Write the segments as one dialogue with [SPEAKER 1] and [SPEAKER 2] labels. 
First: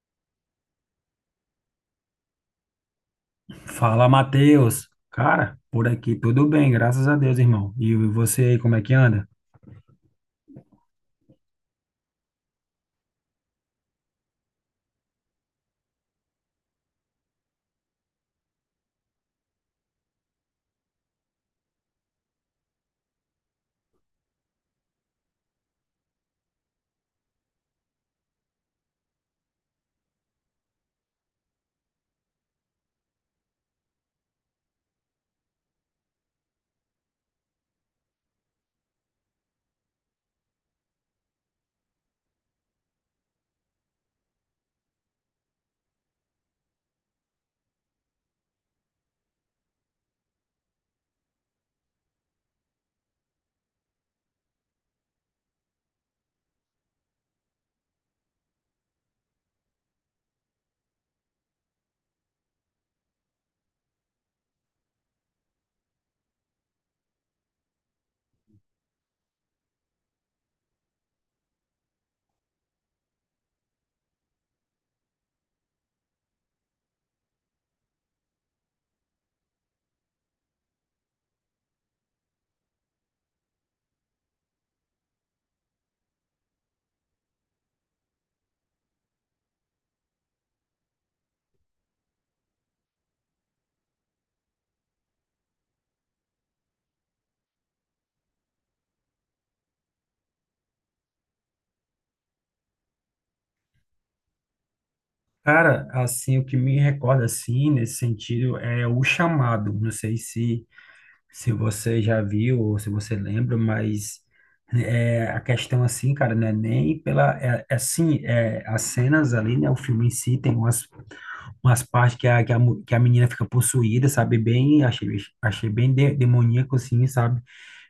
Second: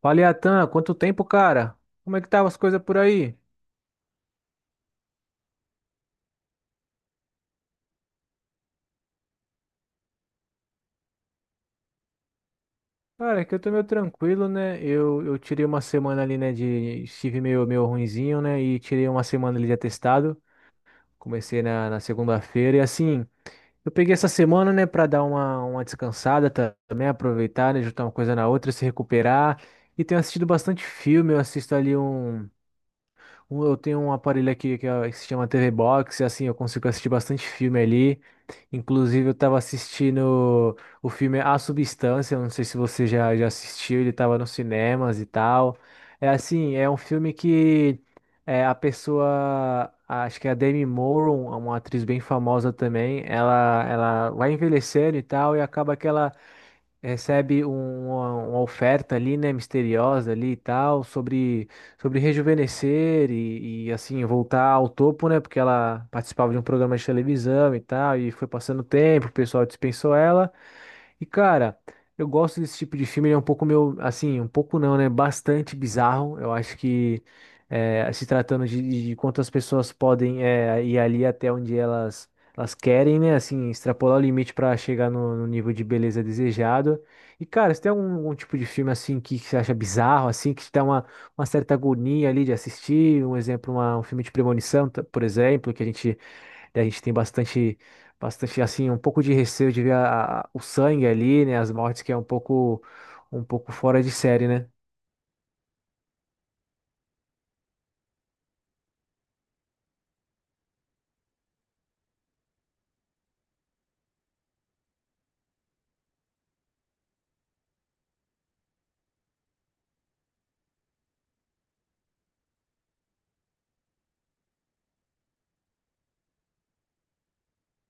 [SPEAKER 1] Fala, Atan, quanto tempo, cara? Como é que tava as coisas por aí?
[SPEAKER 2] Fala, Matheus. Cara, por aqui tudo bem, graças a Deus, irmão. E você aí, como é que anda?
[SPEAKER 1] Cara, que eu tô meio tranquilo, né? Eu tirei uma semana ali, né, Estive meio ruinzinho, né? E tirei uma semana ali de atestado. Comecei na segunda-feira e, assim, eu peguei essa semana, né, pra dar uma descansada também, aproveitar, né, juntar uma coisa na outra, se recuperar. E tenho assistido bastante filme, eu assisto ali. Eu tenho um aparelho aqui que, que se chama TV Box, e assim eu consigo assistir bastante filme ali. Inclusive, eu tava assistindo o filme A Substância, eu não sei se você já assistiu, ele tava nos cinemas e tal. É assim, é um filme que é, a pessoa, acho que é a Demi Moore, uma atriz bem famosa também, ela vai envelhecendo e tal, e acaba que ela recebe uma oferta ali, né, misteriosa ali e tal, sobre rejuvenescer e, assim, voltar ao topo, né, porque ela participava de um programa de televisão e tal, e foi passando o tempo, o pessoal dispensou ela, e cara, eu gosto desse tipo de filme, ele é um pouco meu, assim, um pouco não, né? Bastante bizarro. Eu acho que se tratando de quantas pessoas podem ir ali até onde elas querem, né? Assim, extrapolar o limite para chegar no nível de beleza desejado. E cara, se tem algum tipo de filme assim que, você acha bizarro, assim, que te dá uma certa agonia ali de assistir, um exemplo, um filme de premonição, por exemplo, que a gente e A gente tem bastante, bastante assim, um pouco de receio de ver o sangue ali, né? As mortes que é um pouco fora de série, né?
[SPEAKER 2] Cara, assim, o que me recorda, assim, nesse sentido, é O Chamado. Não sei se você já viu ou se você lembra, mas a questão assim, cara, não é nem pela, as cenas ali, né, o filme em si tem umas partes que a, que a menina fica possuída, sabe, bem, achei bem demoníaco, assim, sabe,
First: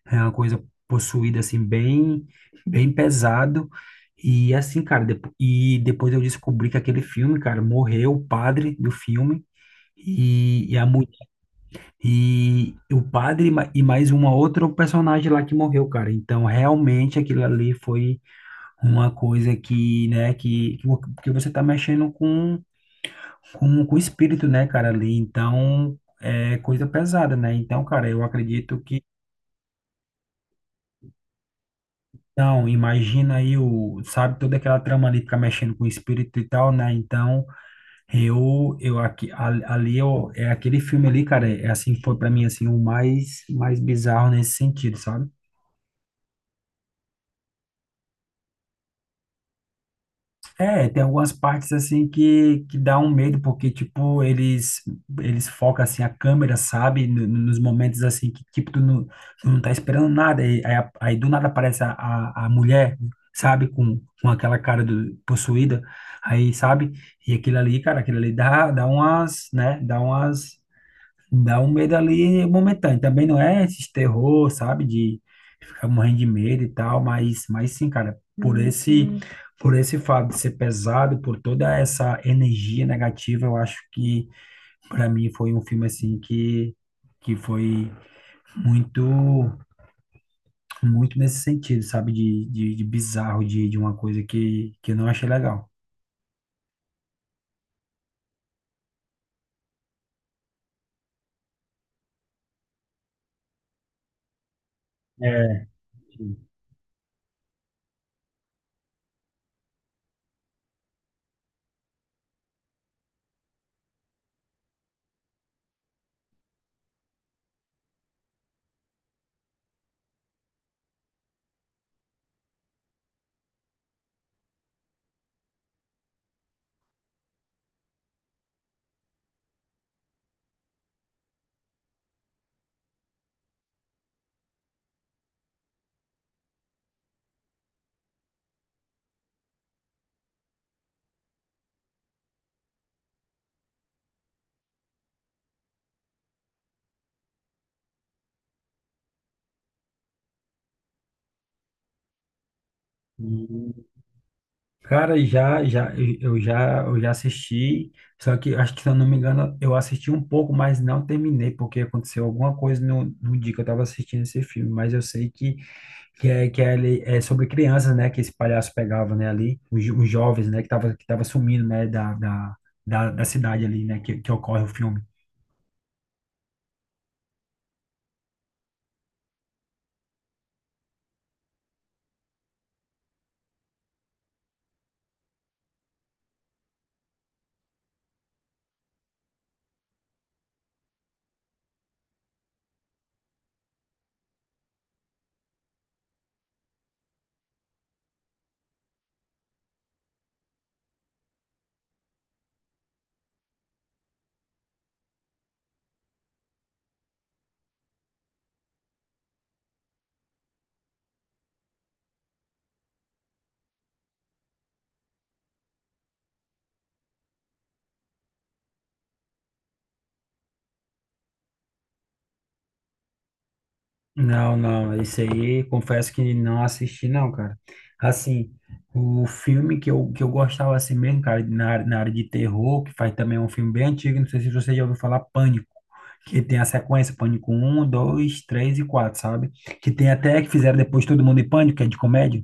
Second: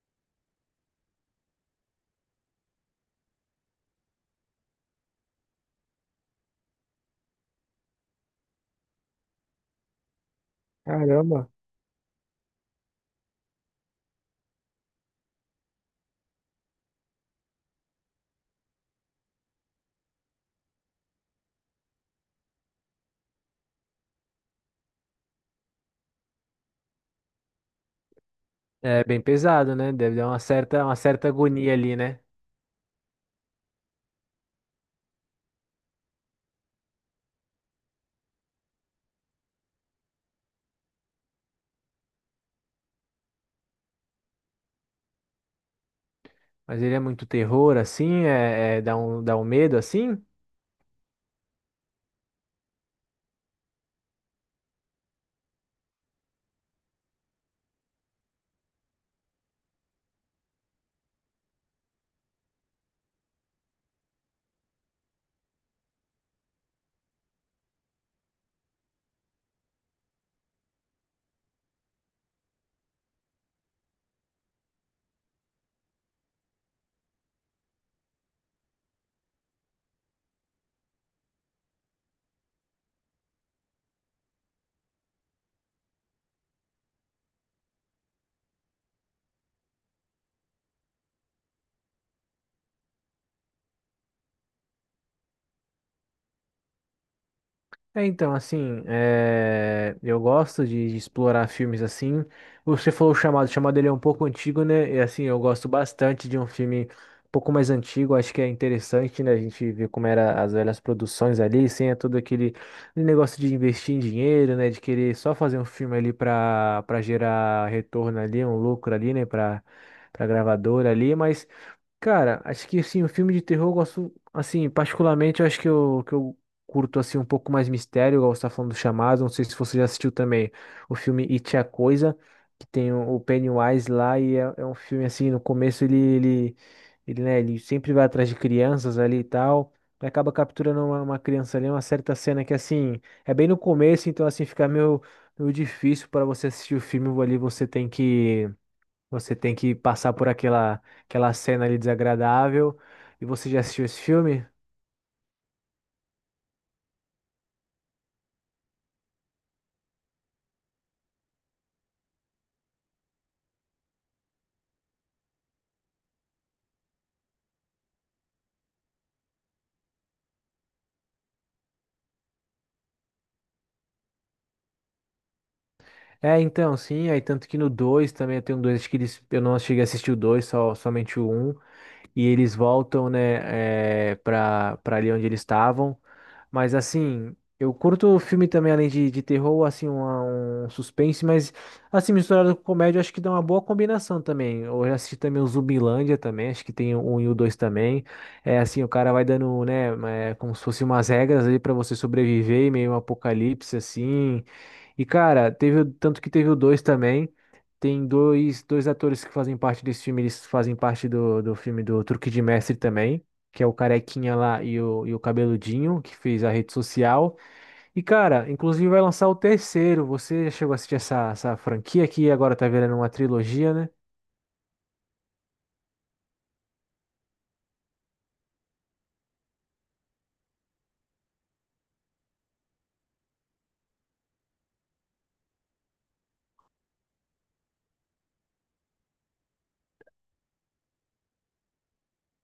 [SPEAKER 2] é uma coisa possuída, assim, bem, bem pesado. E assim, cara, e depois eu descobri que aquele filme, cara, morreu o padre do filme, e a mulher
[SPEAKER 1] Caramba.
[SPEAKER 2] e o padre, e mais uma outra personagem lá que morreu, cara. Então, realmente aquilo ali foi uma coisa que, né, que você tá mexendo com o espírito, né, cara, ali. Então, é coisa pesada, né? Então, cara, eu acredito que...
[SPEAKER 1] É bem pesado, né? Deve dar uma certa agonia ali, né?
[SPEAKER 2] Então, imagina aí o, sabe, toda aquela trama ali ficar mexendo com o espírito e tal, né? Então, eu aqui, a- ali, eu, é aquele filme ali, cara, é assim, foi pra mim, assim, o mais, mais bizarro nesse sentido, sabe?
[SPEAKER 1] Mas ele é muito terror, assim, dá um medo, assim.
[SPEAKER 2] É, tem algumas partes assim que dá um medo, porque, tipo, eles focam, assim, a câmera, sabe? Nos momentos, assim, que, tipo, tu não tá esperando nada, e, aí, aí do nada aparece a mulher, sabe? Com, aquela cara do, possuída, aí, sabe? E aquilo ali, cara, aquilo ali dá umas, né? Dá umas, dá um medo ali momentâneo. Também não é esse terror, sabe? Ficar morrendo de medo e tal, mas, sim, cara, por uhum, por esse fato de ser pesado, por toda essa energia negativa, eu acho que para mim foi um filme assim que foi muito, muito nesse sentido, sabe, de bizarro, de uma coisa que eu não achei legal.
[SPEAKER 1] É, então, assim, eu gosto de explorar filmes assim. Você falou o Chamado ele é um pouco antigo, né? E assim, eu
[SPEAKER 2] É,
[SPEAKER 1] gosto bastante de um filme um pouco mais antigo, acho que é interessante, né? A gente ver como era as velhas produções ali, sem todo aquele negócio de investir em dinheiro, né? De querer só fazer um filme ali para gerar retorno ali, um lucro ali, né? Para gravadora ali, mas cara, acho que assim, o filme de terror eu gosto, assim, particularmente, eu acho que eu curto assim um pouco mais mistério, igual você tá falando do Chamado, não sei se você já assistiu também o filme It, é a Coisa, que tem o Pennywise lá e é um filme assim, no começo né, ele sempre vai atrás de crianças ali e tal, e acaba capturando uma criança ali, uma certa cena que assim, é bem no começo, então assim, fica meio difícil para você assistir o filme, ali você tem que passar por aquela cena ali desagradável. E você já assistiu esse filme?
[SPEAKER 2] cara, já, eu já assisti, só que acho que, se eu não me engano, eu assisti um pouco, mas não terminei, porque aconteceu alguma coisa no dia que eu estava assistindo esse filme, mas eu sei que é, é sobre crianças, né, que esse palhaço pegava, né, ali, os jovens, né, que tava, sumindo, né, da cidade ali, né, que ocorre o filme.
[SPEAKER 1] É, então, sim, aí tanto que no 2 também eu tenho dois, acho que eles, eu não cheguei a assistir o 2, só somente o Um. E eles voltam, né, para pra ali onde eles estavam. Mas assim, eu curto filme também, além de terror, assim, um suspense, mas assim, misturado com comédia, eu acho que dá uma boa combinação também. Eu já assisti também o Zumbilândia também, acho que tem o um e o dois também. É assim, o cara vai dando, né, como se fosse umas regras ali para você sobreviver, em meio a um apocalipse, assim. E, cara, teve, tanto que teve o dois também. Tem dois atores que fazem parte desse filme, eles fazem parte do filme do Truque de Mestre também, que é o Carequinha lá e o Cabeludinho, que fez a rede social. E, cara, inclusive vai lançar o terceiro. Você chegou a assistir essa franquia aqui, agora tá virando uma trilogia, né?
[SPEAKER 2] Não, não, esse aí confesso que não assisti não, cara. Assim, o filme que eu, gostava assim mesmo, cara, na área de terror, que faz também um filme bem antigo, não sei se você já ouviu falar, Pânico, que tem a sequência Pânico um, 2, 3 e 4, sabe? Que tem até que fizeram depois Todo Mundo em Pânico, que é de comédia.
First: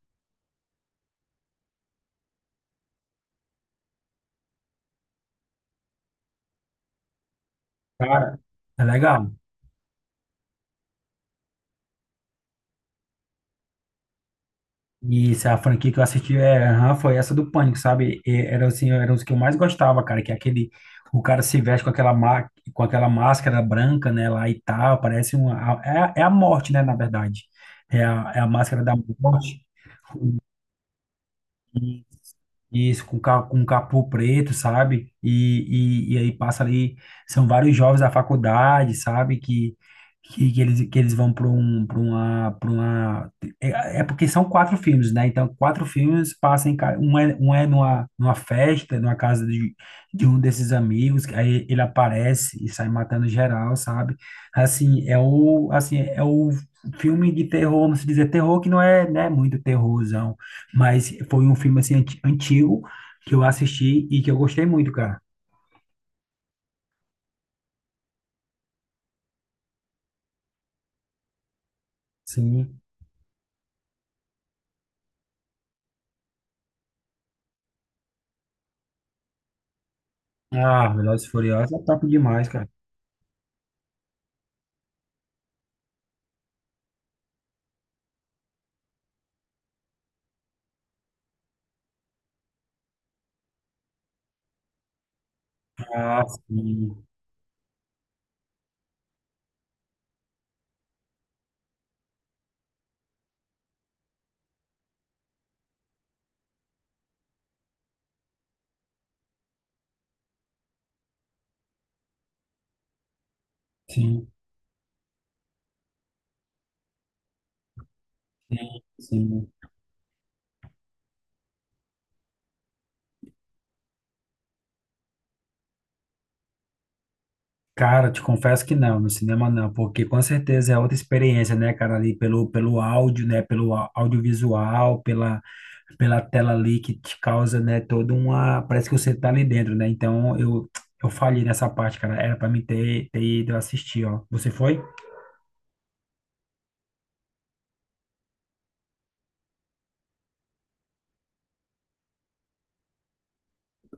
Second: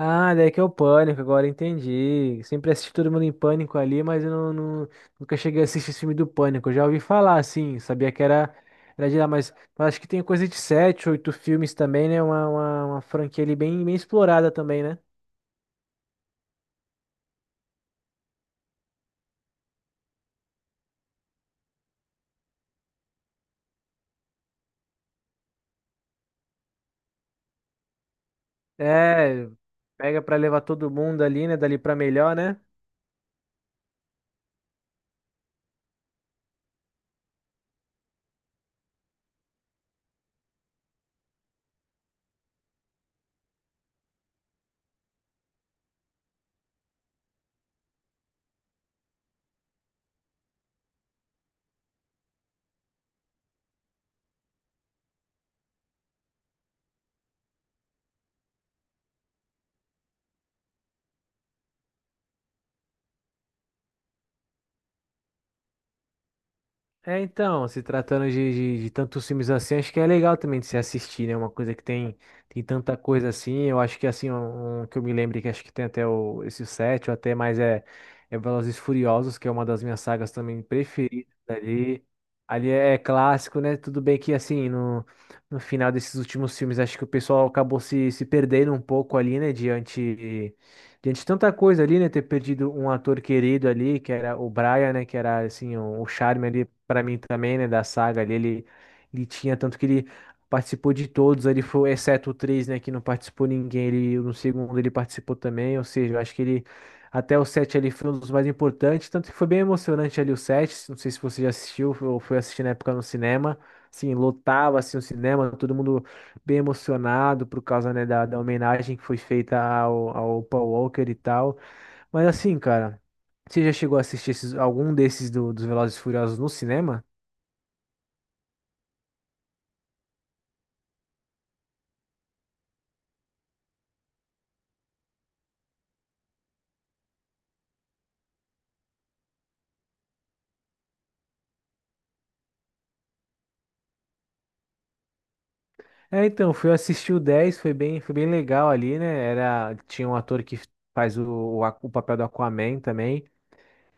[SPEAKER 1] Ah, daí que é o Pânico, agora entendi. Sempre assisti todo mundo em Pânico ali, mas eu não, não- nunca cheguei a assistir esse filme do Pânico. Eu já ouvi falar, assim, sabia que
[SPEAKER 2] Cara,
[SPEAKER 1] era,
[SPEAKER 2] é
[SPEAKER 1] era de lá,
[SPEAKER 2] legal.
[SPEAKER 1] mas eu acho que tem coisa de sete, oito filmes também, né? Uma franquia ali bem, bem explorada também, né?
[SPEAKER 2] E se a franquia que eu assisti é, aham, foi essa do Pânico, sabe? E era assim, era os que eu mais gostava, cara, que é aquele, o cara se veste com aquela, com aquela máscara branca, né, lá e tal, parece uma, é a morte, né, na verdade. É a máscara da
[SPEAKER 1] É,
[SPEAKER 2] morte.
[SPEAKER 1] pega pra levar todo mundo ali, né? Dali pra melhor, né?
[SPEAKER 2] Isso, com, com capô preto, sabe? E, e aí passa ali, são vários jovens da faculdade, sabe? Que eles, vão para um, para uma... É, porque são quatro filmes, né? Então, quatro filmes passam em... Um é, numa, festa, numa casa de um desses amigos, que aí ele aparece e sai matando geral, sabe? Assim, é o filme de terror, vamos dizer, terror que não é, né, muito terrorzão. Mas foi um filme assim antigo que eu assisti e que eu gostei muito, cara.
[SPEAKER 1] É, então, se tratando de tantos filmes assim, acho que é legal também de se assistir, né? Uma coisa que tem
[SPEAKER 2] Sim.
[SPEAKER 1] tanta coisa assim. Eu acho que assim, um que eu me lembro que acho que tem até esse 7 ou até mais é Velozes e Furiosos, que é uma das minhas sagas também
[SPEAKER 2] Ah, Velozes e
[SPEAKER 1] preferidas
[SPEAKER 2] Furiosos é
[SPEAKER 1] ali.
[SPEAKER 2] top demais, cara.
[SPEAKER 1] Ali é clássico, né? Tudo bem que assim, no final desses últimos filmes, acho que o pessoal acabou se perdendo um pouco ali, né? Diante de tanta coisa ali, né? Ter perdido um ator querido ali, que era o Brian, né? Que era, assim, o
[SPEAKER 2] Ah,
[SPEAKER 1] charme ali
[SPEAKER 2] sim.
[SPEAKER 1] para mim também, né? Da saga ali. Ele tinha tanto que ele participou de todos ali, foi, exceto o 3 né? Que não participou ninguém. Ele, no segundo ele participou também. Ou seja, eu acho que até o 7 ali foi um dos mais importantes. Tanto que foi bem emocionante ali o 7. Não sei se você já assistiu ou foi assistir na época no cinema. Assim,
[SPEAKER 2] Sim,
[SPEAKER 1] lotava, assim, o cinema, todo mundo bem emocionado por causa, né, da
[SPEAKER 2] sim,
[SPEAKER 1] homenagem que foi
[SPEAKER 2] sim.
[SPEAKER 1] feita ao Paul Walker e tal. Mas assim, cara, você já chegou a assistir algum desses dos Velozes e Furiosos no cinema?
[SPEAKER 2] Cara, te confesso que não, no cinema não, porque com certeza é outra experiência, né, cara, ali pelo áudio, né, pelo audiovisual, pela tela ali que te causa, né, toda uma, parece que você tá ali dentro, né? Então eu, falhei nessa parte, cara. Era pra mim ter ido assistir, ó. Você foi?
[SPEAKER 1] É, então, fui assistir o 10 foi bem legal ali, né? Era, tinha um ator que faz o papel do Aquaman também.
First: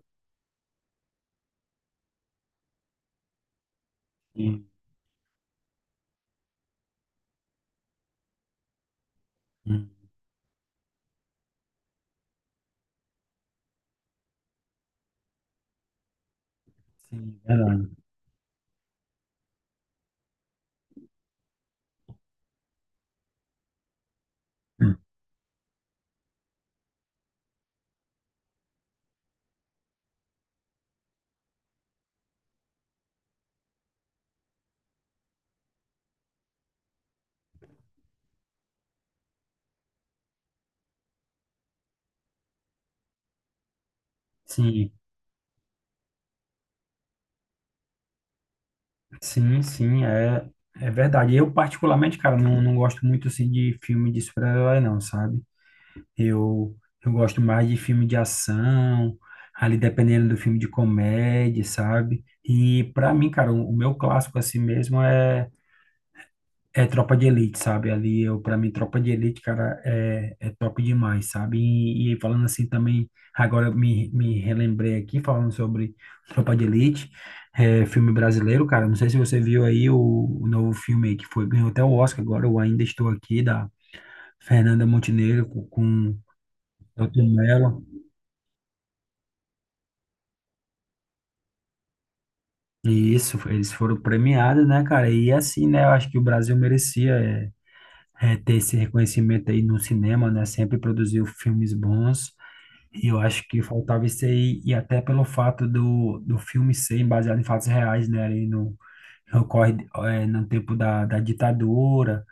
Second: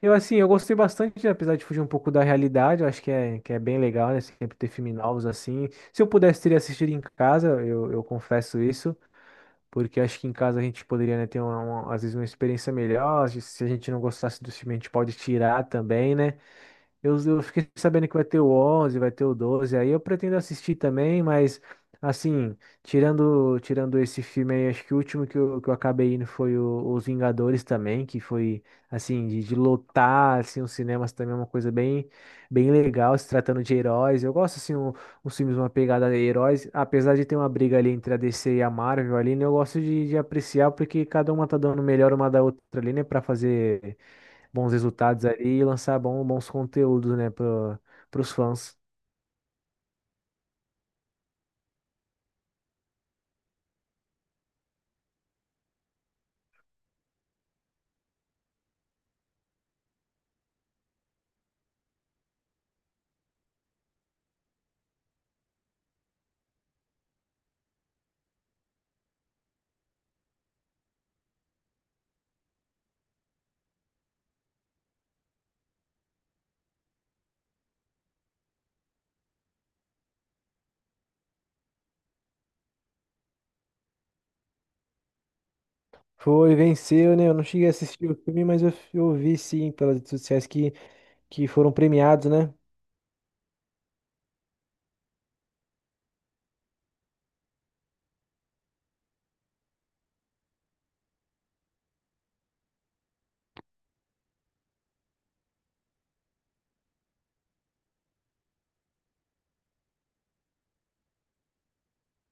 [SPEAKER 1] Eu, assim, eu gostei bastante, apesar de fugir um pouco da realidade, eu acho que que é bem legal, né? Sempre ter filmes novos assim. Se eu pudesse, teria assistido em casa, eu confesso isso.
[SPEAKER 2] Sim.
[SPEAKER 1] Porque acho que em casa a gente poderia, né, ter às vezes uma experiência melhor. Se a gente não gostasse do filme, a gente pode tirar também, né? Eu,
[SPEAKER 2] Sim,
[SPEAKER 1] eu fiquei
[SPEAKER 2] verdade.
[SPEAKER 1] sabendo que vai ter o 11 vai ter o 12 aí eu pretendo assistir também, mas assim, tirando esse filme aí, acho que o último que eu acabei indo foi Os Vingadores também, que foi assim, de lotar assim, os cinemas também é uma coisa bem legal, se tratando de heróis. Eu gosto assim, uns filmes, uma pegada de heróis, apesar de ter uma briga ali entre a DC e a Marvel ali, né, eu gosto de apreciar porque cada uma tá dando o melhor uma da outra ali, né, para fazer bons
[SPEAKER 2] Sim,
[SPEAKER 1] resultados ali e lançar bons conteúdos, né, para os fãs.
[SPEAKER 2] sim, sim, é, verdade. Eu, particularmente, cara, não gosto muito, assim, de filme de super-herói, não, sabe? Eu, eu gosto mais de filme de ação, ali dependendo do filme de comédia, sabe? E, pra mim, cara, o meu clássico, assim mesmo, é Tropa de Elite, sabe? Ali eu, para mim, Tropa de Elite, cara, é top demais, sabe? E, falando assim também, agora eu, me relembrei aqui falando sobre Tropa de Elite, é, filme brasileiro, cara. Não sei se você viu aí o novo filme aí que foi, ganhou até o Oscar agora, Eu Ainda Estou Aqui, da Fernanda Montenegro com,
[SPEAKER 1] Foi, venceu,
[SPEAKER 2] Elton
[SPEAKER 1] né? Eu não cheguei a
[SPEAKER 2] Mello.
[SPEAKER 1] assistir o filme, mas eu vi sim pelas redes sociais que foram premiados, né?
[SPEAKER 2] E isso, eles foram premiados, né, cara? E assim, né, eu acho que o Brasil merecia, é, ter esse reconhecimento aí no cinema, né? Sempre produziu filmes bons. E eu acho que faltava isso aí, e até pelo fato do filme ser baseado em fatos reais, né? Ali no, ocorre, é, no tempo da ditadura,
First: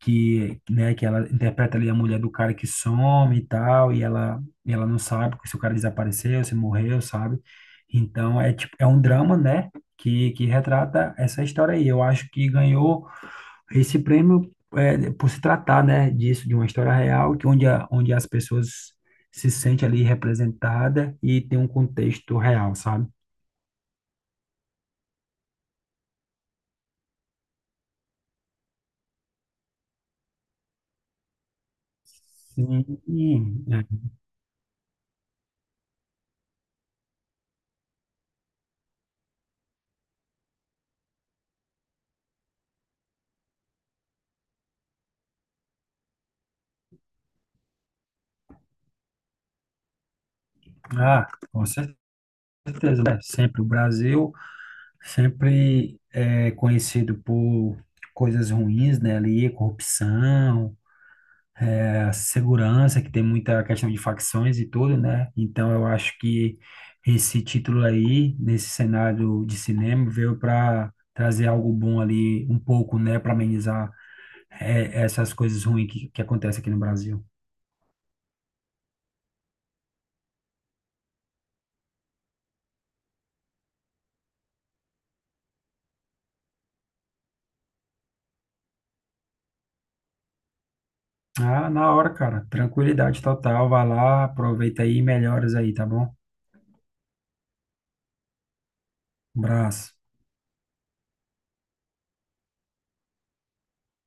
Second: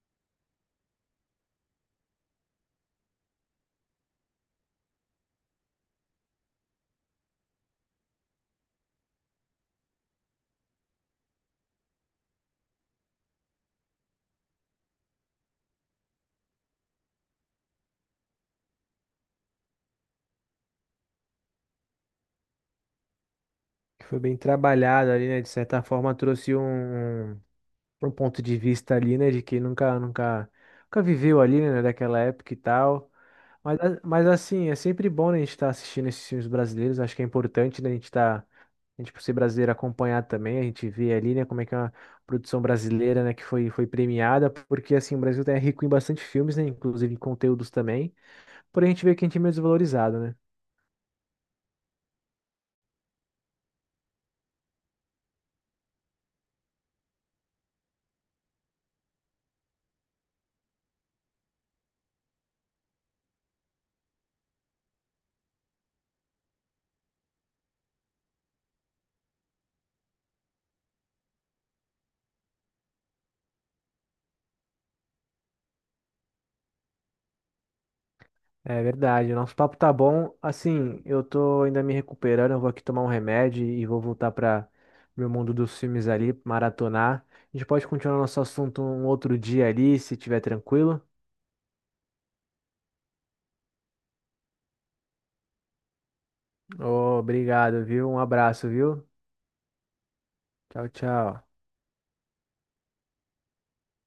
[SPEAKER 2] que, né, que ela interpreta ali a mulher do cara que some e tal, e ela, não sabe se o cara desapareceu, se morreu, sabe? Então é tipo, é um drama, né? Que retrata essa história aí. Eu acho que ganhou esse prêmio, é, por se tratar, né, disso, de uma história real, que onde, a, onde as pessoas se sentem ali representadas e tem um contexto real, sabe?
[SPEAKER 1] Que foi bem trabalhado ali, né? De certa forma trouxe um ponto de vista ali, né? De quem nunca, nunca, nunca viveu ali, né? Daquela época e tal.
[SPEAKER 2] Sim,
[SPEAKER 1] Mas,
[SPEAKER 2] é.
[SPEAKER 1] mas assim, é sempre bom, né, a gente estar assistindo esses filmes brasileiros. Acho que é importante, né, a gente estar, a gente, por ser brasileiro, acompanhar também. A gente vê ali, né, como é que é uma produção brasileira, né, que foi premiada. Porque, assim, o Brasil é rico em bastante filmes, né, inclusive em conteúdos também. Porém, a gente vê que a gente é meio desvalorizado, né?
[SPEAKER 2] Ah, com certeza, né? Sempre o Brasil, sempre é conhecido por coisas ruins, né? Ali, corrupção, segurança, que tem muita questão de facções e tudo, né? Então eu acho que esse título aí, nesse cenário de cinema, veio para trazer algo bom ali, um pouco, né, para amenizar, é, essas coisas ruins que acontecem aqui no Brasil.
[SPEAKER 1] É verdade. O nosso papo tá bom. Assim, eu tô ainda me recuperando. Eu vou aqui tomar um remédio e vou voltar para meu mundo dos filmes ali, maratonar. A gente pode continuar nosso assunto um outro dia ali, se tiver tranquilo.
[SPEAKER 2] Ah, na hora, cara. Tranquilidade total. Vai lá, aproveita aí e melhoras aí, tá bom?
[SPEAKER 1] Ô, obrigado, viu? Um abraço, viu?
[SPEAKER 2] Um abraço.
[SPEAKER 1] Tchau, tchau.